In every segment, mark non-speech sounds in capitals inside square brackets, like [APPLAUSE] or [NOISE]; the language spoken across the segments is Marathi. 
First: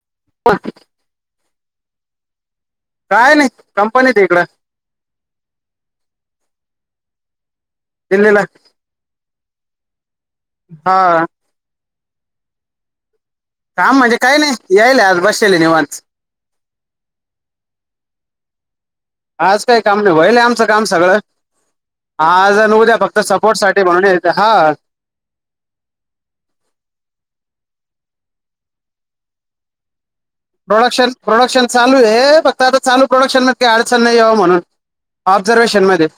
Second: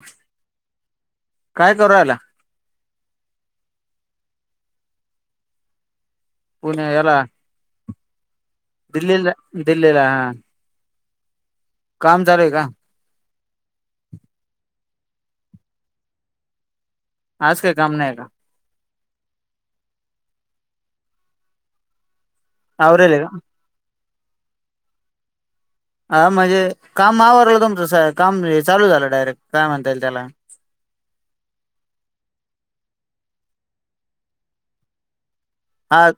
हो हां काय करू राहिला? काय नाही कंपनी येत इकडं पुणे येला दिल्लीला. दिल्लील, दिल्लीला हा हा काम चालय का? काम म्हणजे काय नाही यायल आज बसलेले निवांत आज काय काम नाही ना. आज काही काम नाही हो्हायल आमचं काम सगळं आज द्या आवरेल फक्त आहे का सपोर्ट साठी म्हणून येते हा हा म्हणजे काम आवरारलं तुमचं काम चालू झालं. डायरेक्ट काय म्हणता येईल त्याला प्रोडक्शन प्रोडक्शन चालू आहे फक्त आता चालू प्रोडक्शन मग काही अडचण नाही यावं म्हणून. ऑब्झर्वेशन मध्ये हा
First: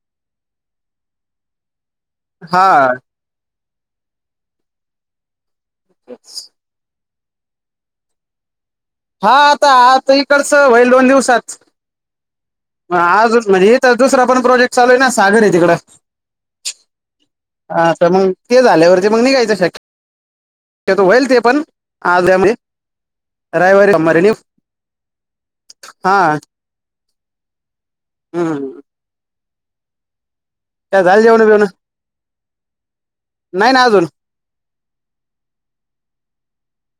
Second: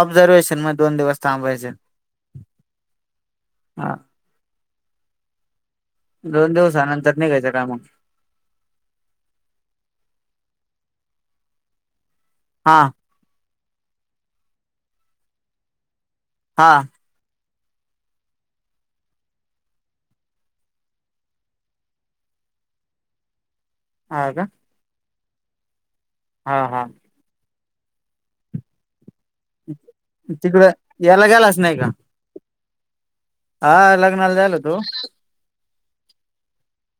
ऑब्झर्वेशन मग दोन दिवस थांबायचे. हा हा दोन दिवसानंतर नाही हा आता आता इकडच होईल दोन दिवसात. हा मग आज म्हणजे इ तर दुसरा पण प्रोजेक्ट चालू आहे ना सागर आहे तिककं. हा हा तर मग ते झाल्यावरती मग निघायचं शक्य त्यातो होईल ते पण आजरा म हा का [UNINTELLIGIBLE] हा हां. हम् ह तिकडं काय झालं याला जेवण गेलाच बिवण नाही का? हा लग्नाला जायला तू.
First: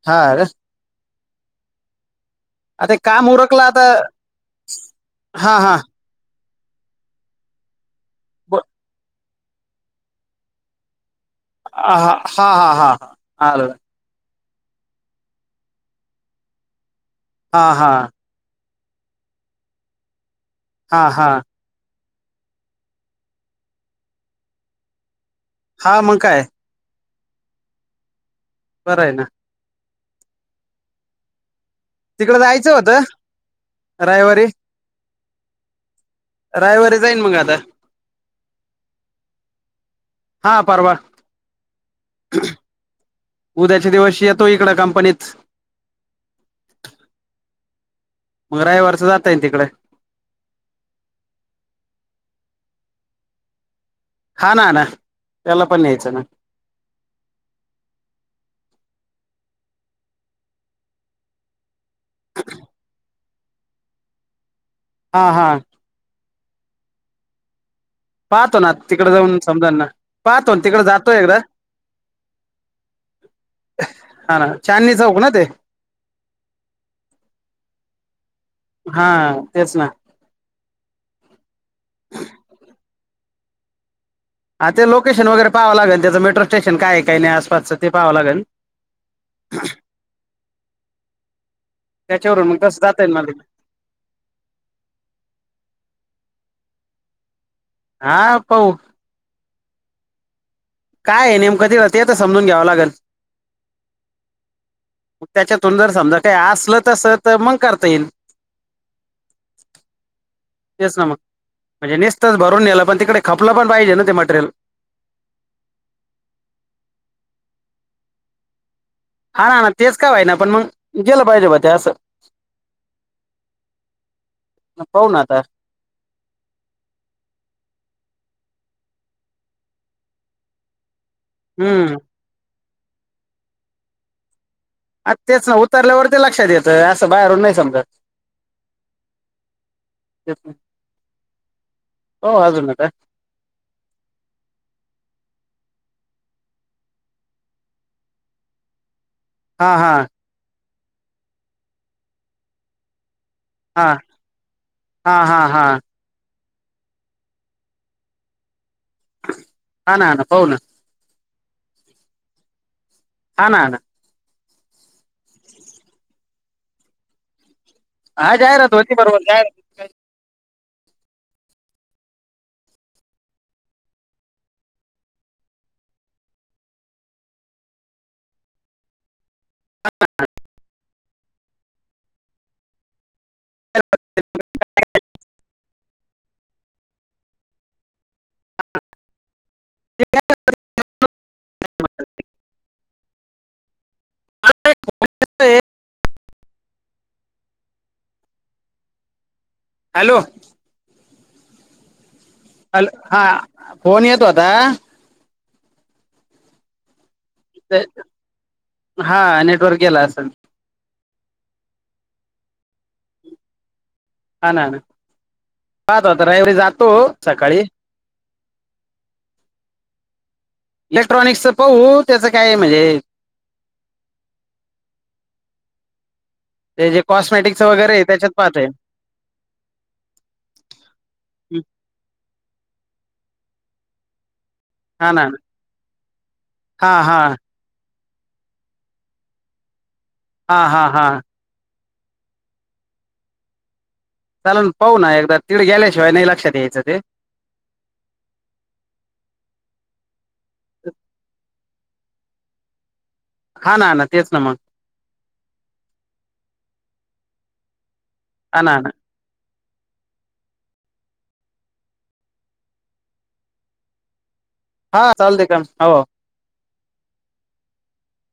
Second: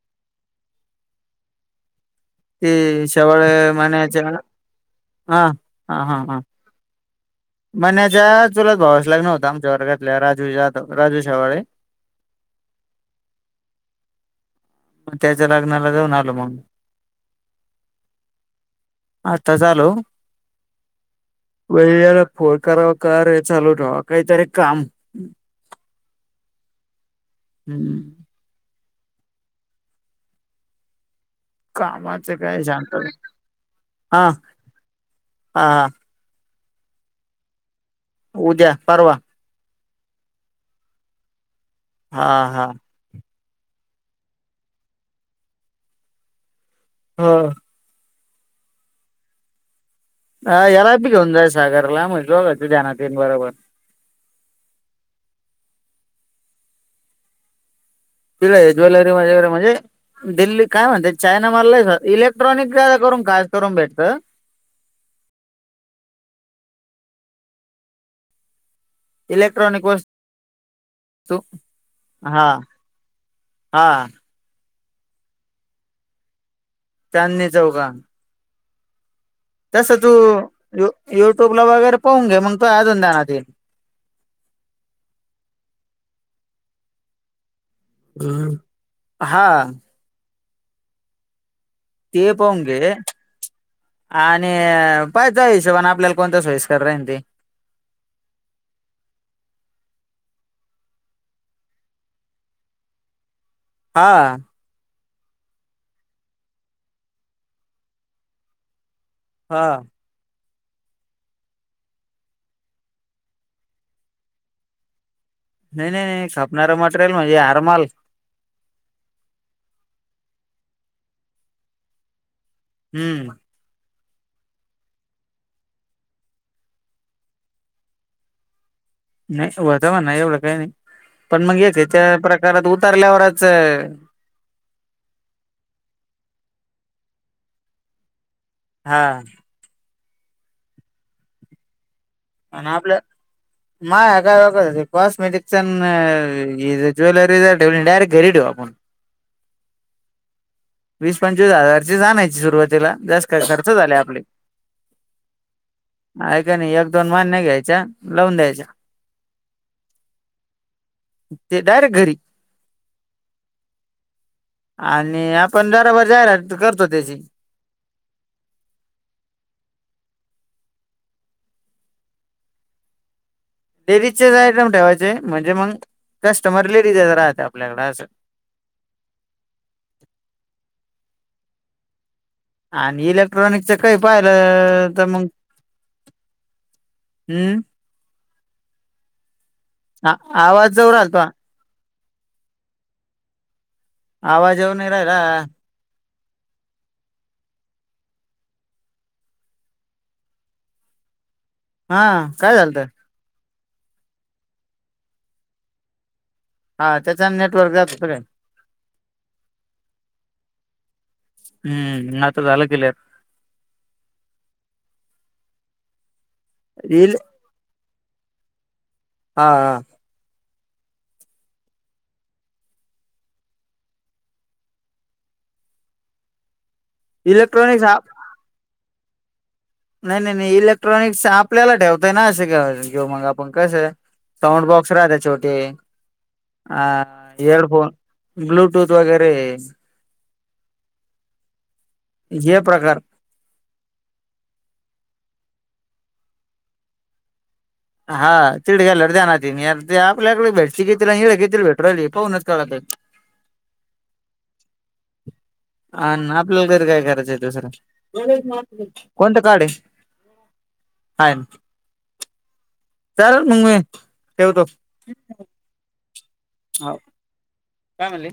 ह ते आता काम उरकलं शेवाळे आता मण्याच्या हा हा हा हा हां म्हण्याच्या ब- चुलात भावास लाग न होतं आमच्या वर्गातल्या राजू जाधव राजू शवाळे ह हा हा हा हा हा ह. मग त्याच्या लग्नाला जाऊन आल मग हा हा आत्ताच आलो. हा हा वला फोन करावा कर चाू ठ काहीत काम हा मग काय? हम्म बरं आहे ना? कामाचं तिकडे काय जायचं होतं झालं? हा रविवारी हा रायवारी जाईन मग आता. उद्या, परवा. हा परवा, हा हा उद्याच्या दिवशी येतो इकड कंपनीच हा, मग रयवारच जाताय ना तिकडे. अ याला पी घेऊन जाईन सागरला म्हणजे बघाच धनातील येईल बरोबर. हा ना नाना त्याला पण न्यायच ना, तिकडे ज्वेलरी वगैरे म्हणजे दिल्ली काय म्हणते चायना माल लय इलेक्ट्रॉनिक [UNINTELLIGIBLE] करून खास करून भेटतं. हा हा, पाहतो ना, तिकडे जाऊन समजल इलेक्ट्रॉनिक ना, वस्तू पाहतो तिकड जातोय एकदा हा हा, चांदणी चौक ना ते, चांदनी चौक हा. हा तेच ना तस तू यु युट्यूब ला वगैरे, पाहून घे मग तूया अजून ध्यानात येईल. ह ते लोकेशन वगैरे पावं लागेल त्याच मेट्रो स्टेशन काय का नाही आसपासच. ते पाव लागल. हम्म. हा ते त्याच्यावरून मग पाहुन तसं घे. जाता येईल मला आणि पाहि त्यो हिशोबाने आपल्याला कोणत्या सोईस्कर राहिल ते. हा पाहू काय नेमक तिकड तेय तर समजून घ्यावं लागेल. हा त्याच्यातून जर समजा काही असल तस तर मग करता येईल. हा तेच ना मग म्हणजे नसतच भरून नेलं पण तिकडे, खपलं पण पाहिजे ना ते मटरेयल. नाही नाही नाही खापणारं मटेरियल म्हणजे आरमाल. हा नाना तेच काय वाहि ना पण, मग गेलं पाहिजे ब ते असं. हम्म पाहु ना आता नाशिबत आहे म्हणा एवढं काही नाही पण मग हे जे का हम्म त्या प्रकारात उतारल्यावरच आ तेच ना उतरल्यावर ते लक्षात येत असं बाहेरून नाही समजत. हा [UNINTELLIGIBLE] हो आणि अजून आता आपलं, मा ह्या काय डोक्यात कॉस्मेटिक्सच आणि ज्वेलरीच डायरेक्ट घरी ठेऊ आपण. हा हा वीस पंचवीस हजार ची आणायची सुरुवातीला जास्त खर्च हा झालं. आपले हा हा हा ऐकाय नाही एक दोन मान्य घ्यायच्या लावून द्यायच्या हा नाना पाहू ना. ते डायरेक्ट घरी. हा नाना. आणि आपण बरोबर जाहिरात करतो त्याची. हा जाहीरात होती बरोबर काय लेडीजचेच आयटम ठेवायचे म म्हणजे, मग कस्टमर लेडीजच राहते आपल्याकडे असं. ह आणि इलेक्ट्रॉनिकच काही पाहिलं तर मग. हम्म ह आवाज जऊ आलत. आवाज येवन इरायला. हॅलो! हा काय झालत. हॅलो हा फोन येतो आता. हा त्याचा. हा नेटवर्क गेला असेल. हम्मता झाल कल. हा ना ना पाहतता रविवारी जातो इल सकाळी. हा हा. इलेक्ट्रॉनिक्सचं पाहू त्याचं काय आहे म्हणजे ते जे कॉस्मेटिकच इलेक्ट्रॉनिक्स वगैरे त्याच्यात पाह आहे. नाही नाही नाही इलेक्ट्रॉनिक् आपल्याला ठेवताय ना अस घेऊ मग आपण कसं आहे साऊंड बॉक्स हा अक्षरध ना छोटे अ हा हा एअडफोन ब्लूटूथ वगैरे हा हा हा. हे प्रकार. चालून पाहू ना एकदा तिकडे गेल्याशिवाय नाही लक्षात यायचं ते. हा तिड घ्यायला त्या ना ते आपल्याकडे भेट घेतील आणि हड घेतील भेटली पाहूनच क- [INAUDIBLE] हा ना ना तेच ना मग. अ आपल्याला घरी काय करायचं आहे दुसरं. हा ना ना कोणतं काडे आहे काय. चालेल मग मी ठेवतो. हा चालते का हो. हो कामली